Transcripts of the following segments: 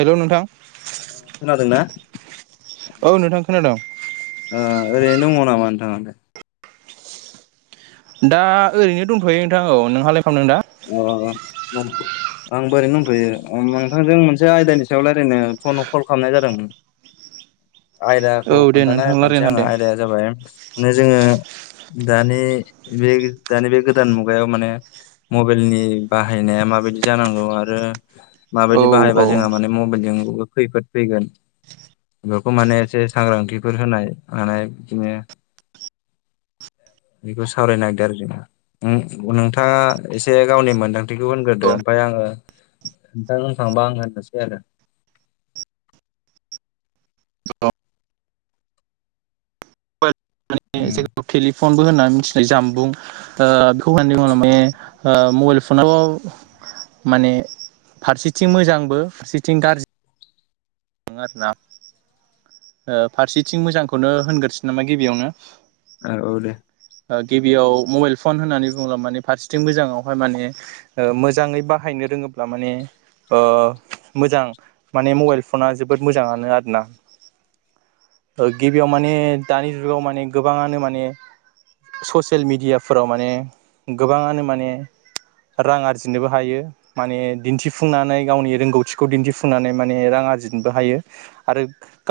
हेल' नोंथां खोनादोंना? औ नोंथां खोनादों। ओ ओरैनो दङ' नामा नोंथाङा दा? दा ओरैनो दंथ'यो नोंथां औ नोंहालाय खालामदों दा ओ आंबो ओरैनो दंथ'यो‌। नोंथांजों मोनसे आयदानि सायाव रायलायनो फ'न कल खालामनाय जादों। आयदाखौ औ दे खोन्थाना नोंथां होखानोसै रायलायनो आङो हादों आयदाया जाबाय माने जोङो दानि बे दानि बे गोदान मुगायाव माने मबाइलनि बाहायनाया माबायदि जानांगौ आरो औ माबायदि बाहायबा जोंहा औ माने मबाइलजों बो खैफोद फैगोन। बेफोरखौ माने एसे सांग्रांथिफोर होनाय मानाय बिदिनो बेखौ सावरायनो नागिरदों आरो [inaudible] नोंथाङा एसे गावनि मोनदांथिखौ होनग्रोदो ओमफाय आङो नोंथां होनखांबा आं होननोसै आरो। उम [unintelligible] फनबो होननानै मिथिनाय जामबुं ओ बेखौ होननानै बुङोब्ला माने ओ मबाइल फनाव माने फारसेथिं मोजांबो फारसेथिं गारजि आरोना। ओ फारसेथिं मोजांखौनो होनग्रोनोसै नामा गिबियावनो ओ औ दे गिबियाव मबाइल फन होननानै बुङोब्ला माने फारसेथिं मोजाङावहाय माने ओ मोजाङै बाहायनो रोङोब्ला माने ओ मोजां। माने मबाइल फ'ना जोबोद मोजाङानो आरोना। गिबियाव माने दानि जुगाव माने गोबाङानो माने ससियेल मिडियाफोराव माने गोबाङानो माने रां आरजिनोबो हायो। माने दिन्थिफुंनानै गावनि रोंगौथिखौ दिन्थिफुंनानै माने रां आ आरजिनोबो हायो आरो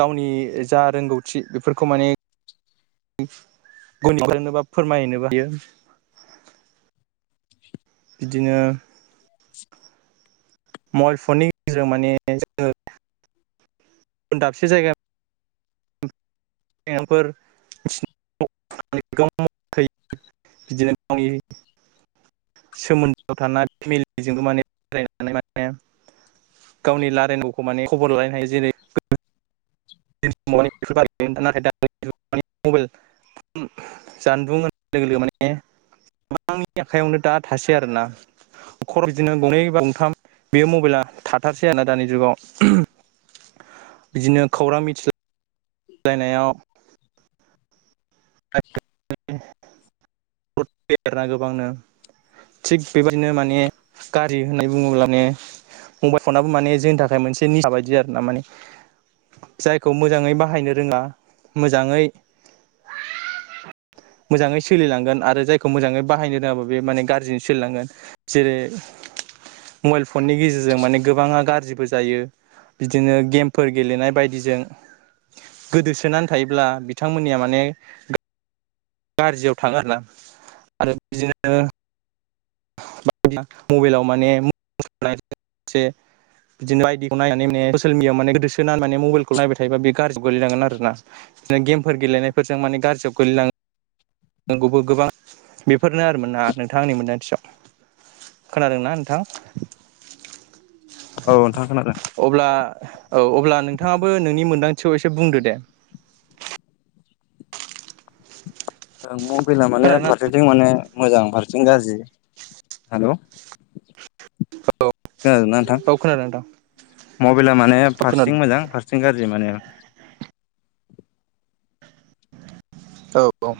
गावनि जा रोंगौथि बेफोरखौ माने [unintelligible] नोबा फोरमायनोबो हायो। बिदिनो [unintelligible] मबाइल फननि गेजेरजों माने जोङो गुबुन दाबसे जायगा फोर [unintelligible] बिदिनो [unintelligible] सोमोन्दोआव थानाय फेमिलिजोंबो माने बेरायनानै माने गावनि लारायन'खौ माने खबर लालायनो हायो जेरै [unintelligible] नाथाय दा मबाइल जानबुं होननाय लोगो लोगो माने आंनि आखायावनो दा थासै आरोना। खम बिदिनो गंनै बा गंथाम बेयो मबाइला थाथारसै आरोना दानि जुगाव। बिदिनो खौरां मिथिला बायनायाव [unintelligible] [unintelligible] गोबांनो थिग बेबायदिनो माने गारि होननाय बुङोब्ला मे मबाइल फनाबो माने जोंनि थाखाय मोनसे निसा बायदि आरो ना माने जायखौ मोजाङै बाहायनो रोङा मोजाङै मोजाङै सोलिलांगोन आरो जाय खौ मोजाङै बाहायनो रोङाबा बियो माने गाज्रिजों सोलिलांगोन जैरै मबाइल फननि गेजेरजों माने गोबाङा गाज्रिबो जायो बिदिनो गेमफोर गेलेनाय बायदिजों गोदोसोनानै थायोब्ला बिथांमोननिया माने गाज्रियाव थाङो आरोना आरो बिदिनो मबाइलाव माने बिदिनो बाइदिखौ नायनानै माने ससेल मिडियाआव माने गोदोसोनानै माने मबाइल खौ नायबाय थायोबा बे गाज्रि गोलैनांगोन आरो ना गेमफोर गेलेनायफोरजों माने गाज्रियाव गोगलैनाङो नंगौबो गोबां बेफोरनो आरो मोन ना नोंथां आंनि मोन्दांथियाव खोनादोंना नोंथां औ नोंथां खोनादों अब्ला औ अब्ला नोंथाङाबो नोंनि मोन्दांथियाव एसे बुंदो दे ओ मबाइला माने खोनादोंना फारसेथिं माने मोजां फारथिं गाज्रि हेल' औ खोनादोंना नोंथां औ खोनादों नोंथां मबाइला माने औ खोनादों फारससिं मोजां फारसेथिं गाज्रि माने औ औ